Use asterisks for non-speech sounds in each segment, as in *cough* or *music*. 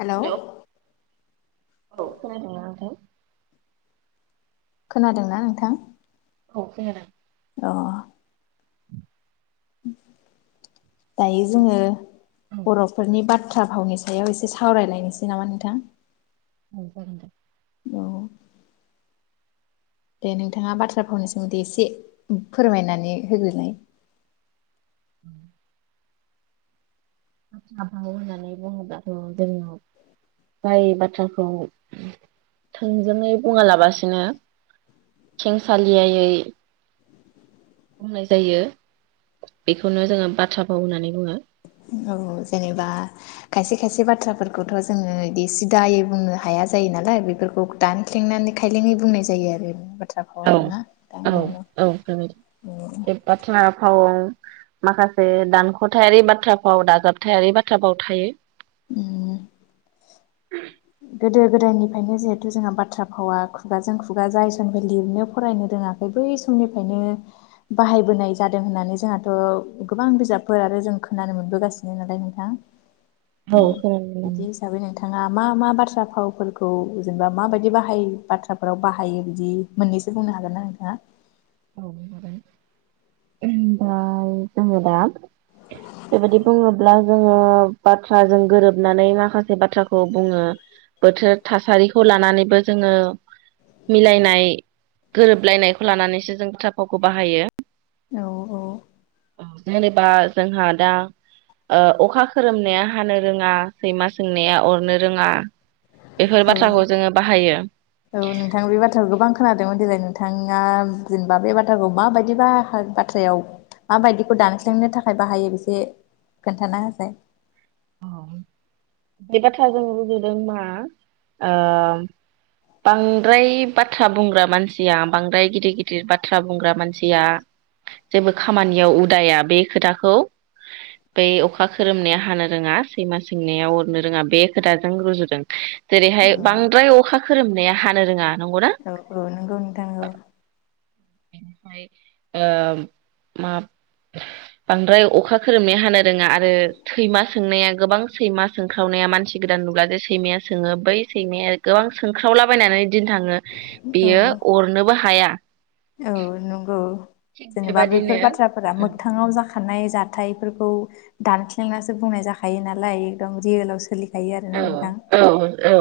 Hello हेल औ खोनादों ना नोंथां। खोनादोंना नोंथां। औ खोनादों। अ। *inaudible* *unintelligible* दायो जोङो बर'फोरनि बा थ्रा भावनि सायाव एसे सावरायलायनोसै नामा नोंथां। औ जागोन दे। औ। दे नोंथाङा बाथ्रा फावनि सोमोन्दै एसे फोरमायनानै होग्रोनाय। *inaudible* बाथ्रा भाव होननानै बुङोब्लााथ' जोङो जाय बाथ्राखौ थोंजोङै बुङालाबासिनो खेंसालियायै बुंनाय जायो बेखौनो जोङो बाथ्रा भाव होननानै बुङो। औ जेनेबा खायसे खायसे बाथ्राफोरखौथ' जोङो इदि सिदायै बुंनो हाया जायो नालाय बेफोरखौ दानख्लेंनानै खायलेंङै बुंनाय जायो आरो। बाथ्राखौ औ ना दा औ औ औ बे बाथ्रा फाव। माखासे दानख'थायारि बाथ्राफाव दाजाबथायारि बाथ्राफाव थायो। ओम। गोदो गोदायनिफ्रायनो जिहेथु जोंहा बाथ्रा फावा खुगाजों खुगा जाय समनिफ्राय लिरनो फरायनो रोङाखै बै समनिफ्रायनो बाहायबोनाय जादों होननानै जोंहाथ' गोबां बिजाबफोर आरो जों खोनानो मोनबोगासिनो नालाय नोंथां। औ बिदि हिसाबै *unintelligible* नोंथाङा मा मा बाथ्रा फावफोरखौ जेनेबा माबायदि बाहाय बाथ्राफोराव बाहायो बिदि मोन्नैसो बुंनो हागोनना नोंथाङा। औ हागोन दा जोङो दा बेबायदि बुङोब्ला जोङो बाथ्राजों गोरोबनानै माखासे बाथ्राखौ बुङो बोथोर थासारिखौ लानानैबो जोङो मिलायनाय गोरोबलायनायखौ लानानैसो जों बाथ्रा फावखौ बाहायो। औ औ। जेनेबा जोंहा दा ओ अखा खोरोमनाया हानो रोङा सैमा सोंनाया अरनो रोङा। बेफोर औ बाथ्राखौ जोङो बाहायो औ नोंथां बे बाथ्राखौ गोबां खोनादोंमोन दिनैबो नोंथाङा जेनेबा बे बाथ्राखौ माबायदि बाहा बाथ्रायाव माबायदिखौ दानस्लेंनो थाखाय बाहायो बेसे खोन्थाना होसाय। औ बे बाथ्रा जों रुजुदों मा ओ बांद्राय बाथ्रा बुंग्रा मानसिया बांद्राय गिदिर गिदिर बाथ्रा बुंग्रा मानसिया जेबो खामानियाव उदाया बे खोथाखौ बै अखा खोरोमनाया हानो रोङा सैमा सोंनाया अरनो रोङा बे खोथाजों रुजुदों। जेरैहाय औ बांद्राय अखा खोरोमनाया हानो नो रोङा। नंगौना औ औ नोंगौ नोंथां नंगौ। ओ माब बांद्राय अखा खोरोमनाया हानो रोङा आरो सैमा सोंनाया गोबां सैमा सोंख्रावनाया मानसि गोदान नुब्ला जे सैमाया सोङो बै सैमाया गोबां सोंख्रावलाबायनानै दिन्थाङो औ बियो अरनोबो हाया। औ नंगौ जेनेबा बेबादिनो बेफोर बाथ्राफोरा मोगथाङाव जाख खानाय जाथायफोरखौ दानस्लेंनासो बुंनाय जाखायो नालाय एकदम रियेल आव सोलि औ औ औ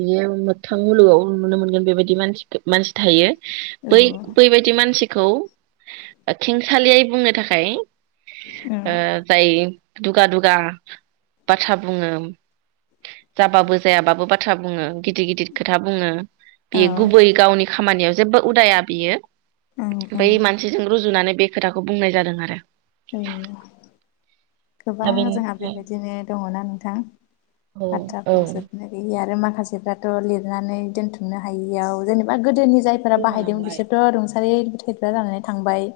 बियो मोग थां मुलुगाव नुनो मोनगोन बेबायदि मानसि मानसि थायो। औ बै बैबायदि मानसिखौ ओ खेंसालियै बुंनो थाखाय ओ जाय दुगा दुगा बाथ्रा बुङो जाबाबो जायाबाबो बाथ्रा बुङो गिदिर गिदिर खोथा बुङो औ बियो गुबै गावनि खामानियाव जेबो उदाया बियो ओं ओं ओमफ्राय मानसिजों रुजुनानै बे खोथाखौ बुंनाय जादों आरो औ दा गोबां जोंहा बेनिफ्राय बेबायदिनो दङना नोंथां औ औ बाथ्राखौ जोबनो गैयि आरो माखासेफ्राथ' लिरनानै दोनथुमनो हायैयाव जेनेबा गोदोनि जायफोरा बाहायदों बिसोरथ' रुं थारै *unintelligible* जानानै थांबाय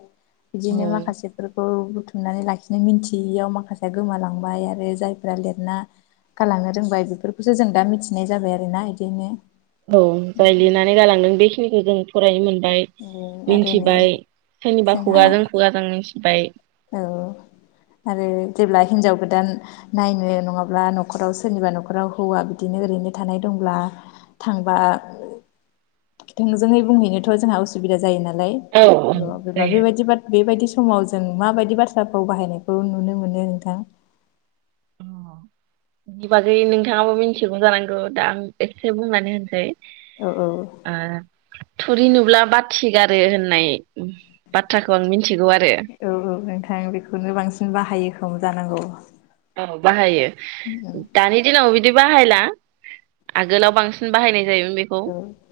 बिदिनो माखासे फोर खौ बुथुमनानै लाखिनो मिन्थियैयाव माखासे गोमालांबाय आरो जायफ्रा लिरना गालांनो रोंबाय बेफोरखौसो जों दा मिथिनाय जाबाय आरोना बिदिनो औ जाय लिरनानै गालांदों बेखि खिनिखौ जों फरायोमोन बाय आरो नै मिन्थिबाय सोरनिबा जोंहा खुगाजों खुगाजों मिन्थिबाय औ आरो जेब्ला हिनजाव गोदान नायनो नङाब्ला न'खराव सोरनिबा न'खराव हौवा बिदिनो ओरैनो थानाय दंब्ला थांबा थोंजोङै बुंहैनोथ जोंहा असुबिदा जायो नाल लाय औ औ अ जेब्ला जायो बेबायदि बाथ बेबायदि सो समाव जों माबायदि बाथ्राभाव बाहायनायखौ नुनो मोनो नोंथां अ बेनि बागै नोंथाङाबो मिन्थिगौ जानांगौ दा आं एसे बुंनानै होनसै औ औ आ थुरि नुब्ला बाथि गारो होननाय बाथ्राखौ आं मिन औ औ नोंथां बेखौनो बांसिन बाहायो खोम जानांगौ *inaudible* औ बाहायो दानि दिनाव बिदि बाहायला आगोलाव बांसिन बाहायनाय जायोमोन बेखौ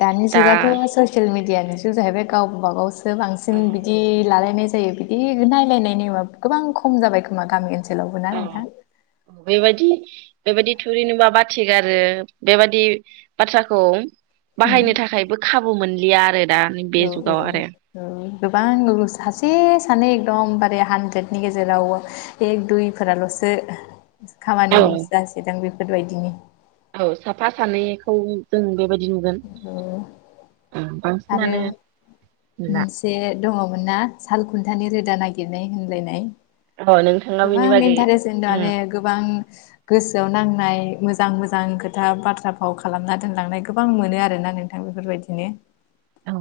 दानि दा जुगाथ' ससियेल मिडियानि जुग जाहैबाय गाव गावबा गाव औ बांसिन बिदि लालायनाय जायो बिदि नायलाय नेमा गोबां खम जाबाय खोमा गामि ओनसो औ बेबायदि बेबायदि थुरि नुबा बाथिगारो बेबायदि बाथ्राखौ उम बाहायनो थाखायबो खाबु मोन *unintelligible* औ औ औ गोबां सासे सानै एकदमबारे हानद्रेदनि गेजेराव एक दुइफोराल'सो औ खामानिबो जासिदों बे बेफोरबायदिनि औ साफा सानैखौ जों बेबायदि नुगोन ओ आरो बांसिनानो नुला मोनसे दङ'मोन ना सालखुन थानि रोदा नागिरनाय होनलायनाय अ नोंथाङा बेनि गोबां बागै इन्टारेस्ट ओंखाम *unintelligible* गोबां गोसोआव नांनाय मोजां मोजां खोथा बाथ्रा फाव खालामना दोनलांनायखौ गोबां मोनो आरोना नोंथां बेफोरबायदिनो औ औ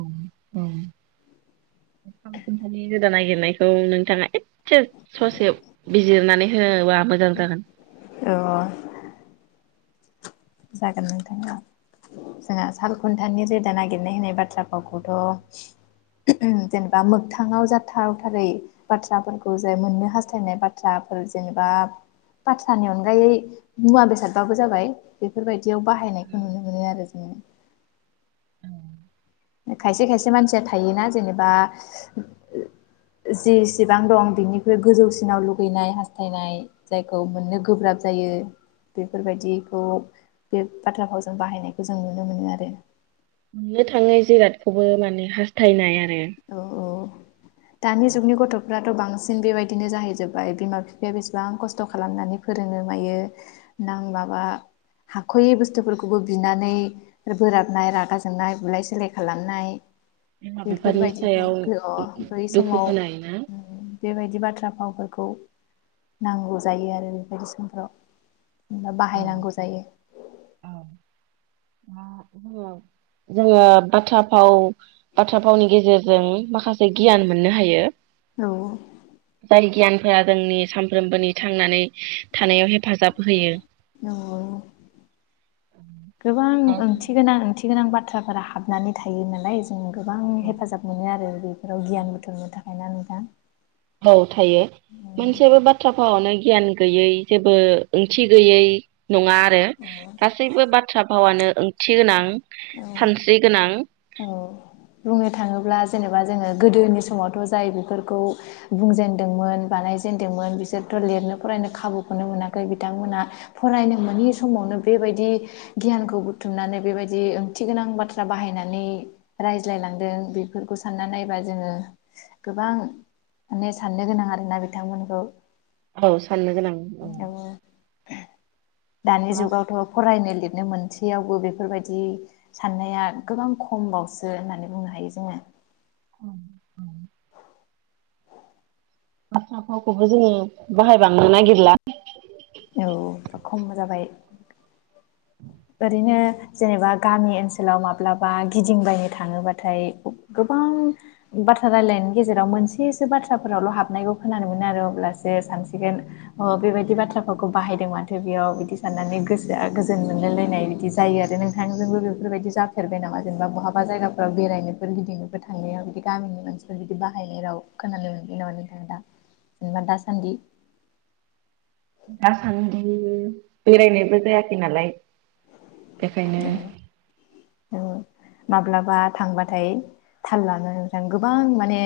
सालखुन्टानि रोदा नागिरनायखौ नोंथाङा ए से ससे बिजिरनानै होबा मोजां जागोन। औ जागोन नोंथां जागोन। जोंहा साल खुन्थानि रोदा नागिरनाय होननाय बाथ्रा फावखौथ' जेनेबा मोगथाङाव जाथावथारै बाथ्राफोरखौ जाय मोननो हास्थायनाय बाथ्राफोर जेनेबा बाथ्रानि अनगायै मुवा बेसादबाबो जाबाय बेफोरबायदियाव बाहायनायखौ नुनो मोनो आरो जोङो खायसे खायसे मानसिया थायोना जेनेबा जिसिबां दं बिनिख्रुइ गोजौसिनाव लुगैनाय हास्थायनाय जायखौ मोननो गोब्राब जायो बेफोरबायदिखौ बे बाथ्रा फावजों बाहायनायखौ जों नुनो मोनो आरो। मोननो थाङै जिरादखौबो माने हास्थायनाय आ औ औ। दानि जुगनि गथ'फ्राथ' बांसिन बेबायदिनो जाहैजोबबाय बिमा बिफाया बेसेबां खस्थ' खालामनानै फोरोङो मायो नां माबा हाख'यै बुस्थुफोरखौबो बिनानै बोराबनाय रागा जोंनाय बुलाय सोलाय खालामनाय *unintelligible* बेफोरबायदिखौ सायाव गो अ बै दुखु समाव होनाय ना बेबायदि बाथ्रा फावफोरखौ नांगौ जायो आरो बेबायदि समफ्राव। बाहायनांगौ जायो। *unintelligible* जोङो बाथ्रा फाव बाथ्रा फावनि गेजेरजों माखा से गियान मोननो हायो। औ जाय गियान फोरा जोंनि सानफ्रोमबोनि थांनानै थानायाव हेफाजाब होयो। नंगौ गोबां ओंथि गोनां ओंथि गोनां बाथ्राफोरा हाबनानै थायो नालाय जों गोबां हेफाजाब मोनो आरो बेफोराव गियान बुथुमनो थाखाय। नंगौना नोंथां? औ थायो। औ मोनसेबो बाथ्रा फावआवनो गियान गैयै जेबो ओंथि गैयै नङा आरो गासैबो बाथ्रा फावानो ओंथि गोनां। सानस्रि गोनां। बुंनो थाङोब्ला जेनेबा जोङो गोदोनि समावथ' जाय बेफोरखौ बुंजेनदोंमोन बानाय जेनदोंमोन बिसोरथ' लिरनो फरायनो खाबुखौनो मोनाखै बिथांमोनहा फरायनो मोनै समावनो बेबायदि गियानखौ बुथुमनानै बेबाय दि ओंथि गोनां बाथ्रा बाहायनानै रायज्लायलांदों बेफोरखौ सानना नायबा जोङो गोबां माने साननो गोनां आरोना बिथांमोनखौ। औ साननो गोनां औ बाथ्रा दानि जुगावथ' फरायनो लिर नो मोनसेयावबो बेफोरबाय दि साननाया गोबां खम बावसो होननानै बुंनो हायो जोङो। औ औ। बाथ्रा फावखौबो जोङो बाहायबांनो नागिरला। औ खम जाबाय ओरैनो जेनेबा गामि ओनसोलाव माब्लाबा गिदिंबायनो थाङोबाथाय गोबां बाथ्रा रायलायनायनि गेजेराव मोनसेसो बाथ्राफोरावल' हाबनायखौ खोनानो मोनो आरो अब्लासो सानसिगोन अ' बेबायदि बाथ्राफोरखौ बाहायदों माथो बेयाव बिदि साननानै गोसोआ गोजोन मोनलाय लाय नाय बिदि जायो आरो नोंथांजोंबो बेफोरबायदि जाफेरबाय नामा जेनेबा बहाबा जायगाफोराव बेरायनोफोर गिदिंनोफोर थांनायाव बिदि गामिनि मानसिफोर बिदि बाहायनाय राव खोनानो मोनबाय नामा नोंथाङा दा जेनेबा दासान्दि? दासान्दि बेरायनायबो जायाखै नालाय। बेखायनो औ औ माब्लाबा थांबाथाय थाल लानो नोंथां गोबां माने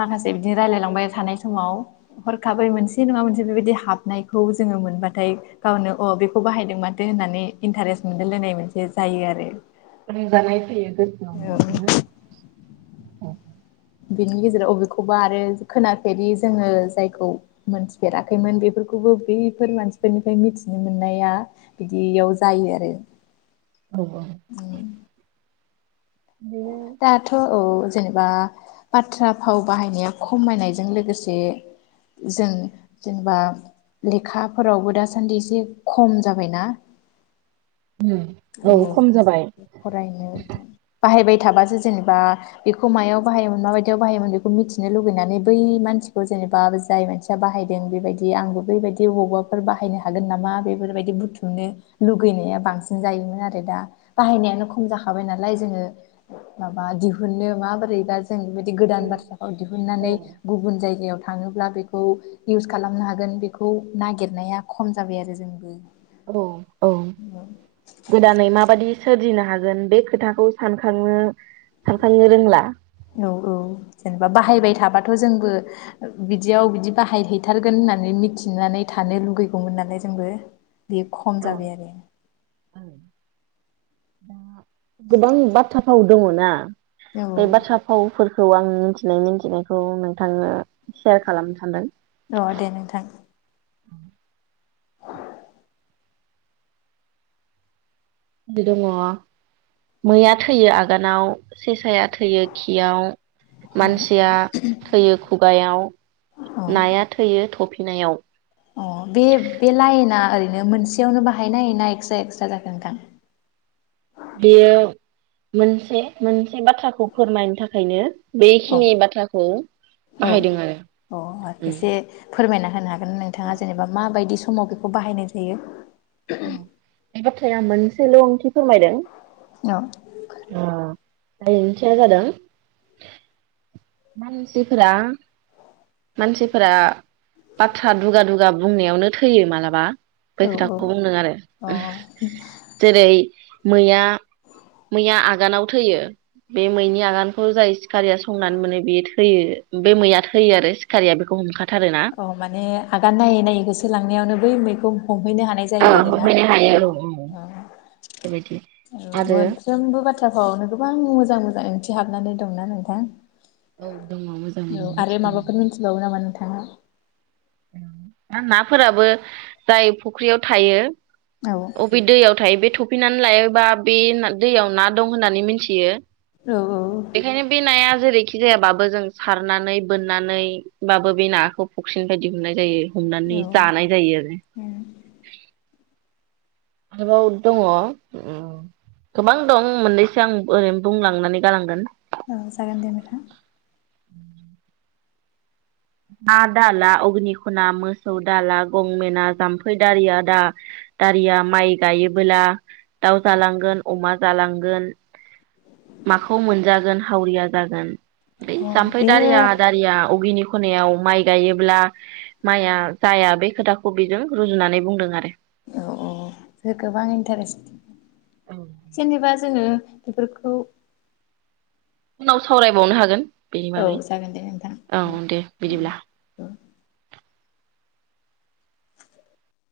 माखासे बिदिनो रायलायलांबाय थानाय समाव हरखाबै मोनसे नङा मोनसे बेबायदि हाबनायखौ जोङो मोनबाथाय गावनो अ' बेखौ बाहायदों माथो होननानै इन्टारेस्ट मोनलायलायनाय मोनसे जायो आरो। रंजानाय फैयो। *unintelligible* बिनि गेजेराव अबेखौबा आरो खोनाफेरि जोङो जायखौ मोनथिफेराखैमोन बेफोरखौबो बैफोर मानसिफोरनिफ्राय मिथिनो मोननाया बिदियाव जायो आरो। औ। उम। दाथ' औ जेने बा बाथ्रा फाव बाहायनाया खमायनायजों लोगोसे जों जेनेबा लेखाफोरावबो दासान्दि एसे खम जाबाय ना। औ खम जाबाय। फरायनो बाहायबाय थाबासो जेनेबा बेखौ मायाव बाहायोमोन माबायदियाव बाहायोमोन बेखौ मिथिनो लुगैनानै बै मानसिखौ जेनेबा जाय मानसिया बाहायदों बेबायदि आंबो बैबायदि अबावबाफोर बाहायनो हागोन नामा बेफोरबायदि बुथुमनो लुगैनाया बांसिन जायोमोन आरो दा बाहायनायानो खम जाखाबाय नालाय जोङो माबा दिहुनो माबोरैबा जों बेबायदि गोदान बाथ्राखौ दिहुननानै गुबुन जायगायाव थाङोब्ला बेखौ इउस खालामनो हागोन बेखौ नागिरनाया खम जाबाय आरो जोंबो। औ औ गोदानै माबादि सोरजिनो हागोन बे खोथाखौ सानखांनो सानखांनो रोंला औ औ जेनेबा बाहायबाय थाब बाथ' जोंबो बिदियाव बिदि बाहायहैथारगोन होननानै मिथिनानै थानो लुुबैगौमोन नालाय जोंबो। बे खम जाबाय आरो। दा गोबां बाथ्राफाव दङ ना। बे बाथ्रा फावफोर खौ आं मिथिनाय मिथिनायखौ नोंथांनो सेयार खालामनो सानदों। अ' दे नोंथां। *unintelligible* दङ मैया थैयो आगानाव सेसाया थैयो खियाव, मानसिया थैयो खुगायाव, अ नाया थैयो थ'फि फिनायाव अ' बे बे लाइना ओरैनो मोनसेयावनो बाहायनाय ना एक्सट्रा एक्सट्रा जाखो नोंथां? बेयो मोनसे, मोनसे बाथ्राखौ फोरमायनो थाखायनो बेखिनि बाथ्राखौ औ बाहायदों आरो औ अ उम एसे फोरमायना होनो हा गोन नोंथाङा जेनेबा माबायदि समाव बेखौ बाहायनाय जायो औ बे बाथ्राया मोनसेल' फोरमायदों औ ओ जाय ओंथिया जादों मानसिफोरा मानसिफोरा बाथ्रा दुगा दुगा बुंनायावनो थैयो मालाबा बै औ खोथाखौ बुंदों आरो औ अ जेरै मैया मैया आगानाव थैयो बे मैनि आगानखौ जाय सिखारिया संनानै मोनो बेयो थैयो बे मैया थैयो आरो सिखारिया बेखौ हमखा औ माने आगान नायै नायै होसो लांनायावनो बै मैखौ हमहैनो हानाय जायो औ आरोना बेबायदि औ आरो औ औ मोनफ्रोमबो बाथ्रा फावावनो गोबां मोजां मोजां ओंथि हाबनानै दंना नोंथां औ दङ औ मोजाङैनो आरो मिथिना माबाफोर मिथिबावो नामा नोंथाङा? आरो नाफोराबो जाय फुख्रियाव थायो औ अबे दैयाव थायो बे थ थफैनानै लायोबा बे दैयाव ना दं होननानै मिनथियो औ बेखायनो बे नाया जेरै थि जायाबाबो जों सारनानै बोननानैबाबो बे नाखौ फख्रिनिफ्राय दिहुननाय जायो हमनानै औ जानाय जायो आरो उम आरोबाव दङ' ओम गोबां दं मोननैसो आं ओरैनो बुंलांनानै गालांगोन औ जागोन दे नोंथां *unintelligible* ना दाला अग्नि खना मोसौ दाला गंमेना जाम्फै दारि आ दा दारिया माइ गायो। बोला दाउ जालांगोन अमा जालांगोन माखौ मोनजागोन हावरिया जागोन। बे अ जाम्फै बेयो दारिया दारिया उगेनि खनायाव माइ गायोब्ला माइया जाया बे खोथाखौ बेजों रुजुनानै बुंदों आरो। औ औ जे गोबां इन्टारेस्ट। जेनेबा जोङो बेफोरखौ उनाव सावरायबावनो हागोन। बेनि औ बागै जागोन दे नोंथां औ दे बिदिब्ला। औ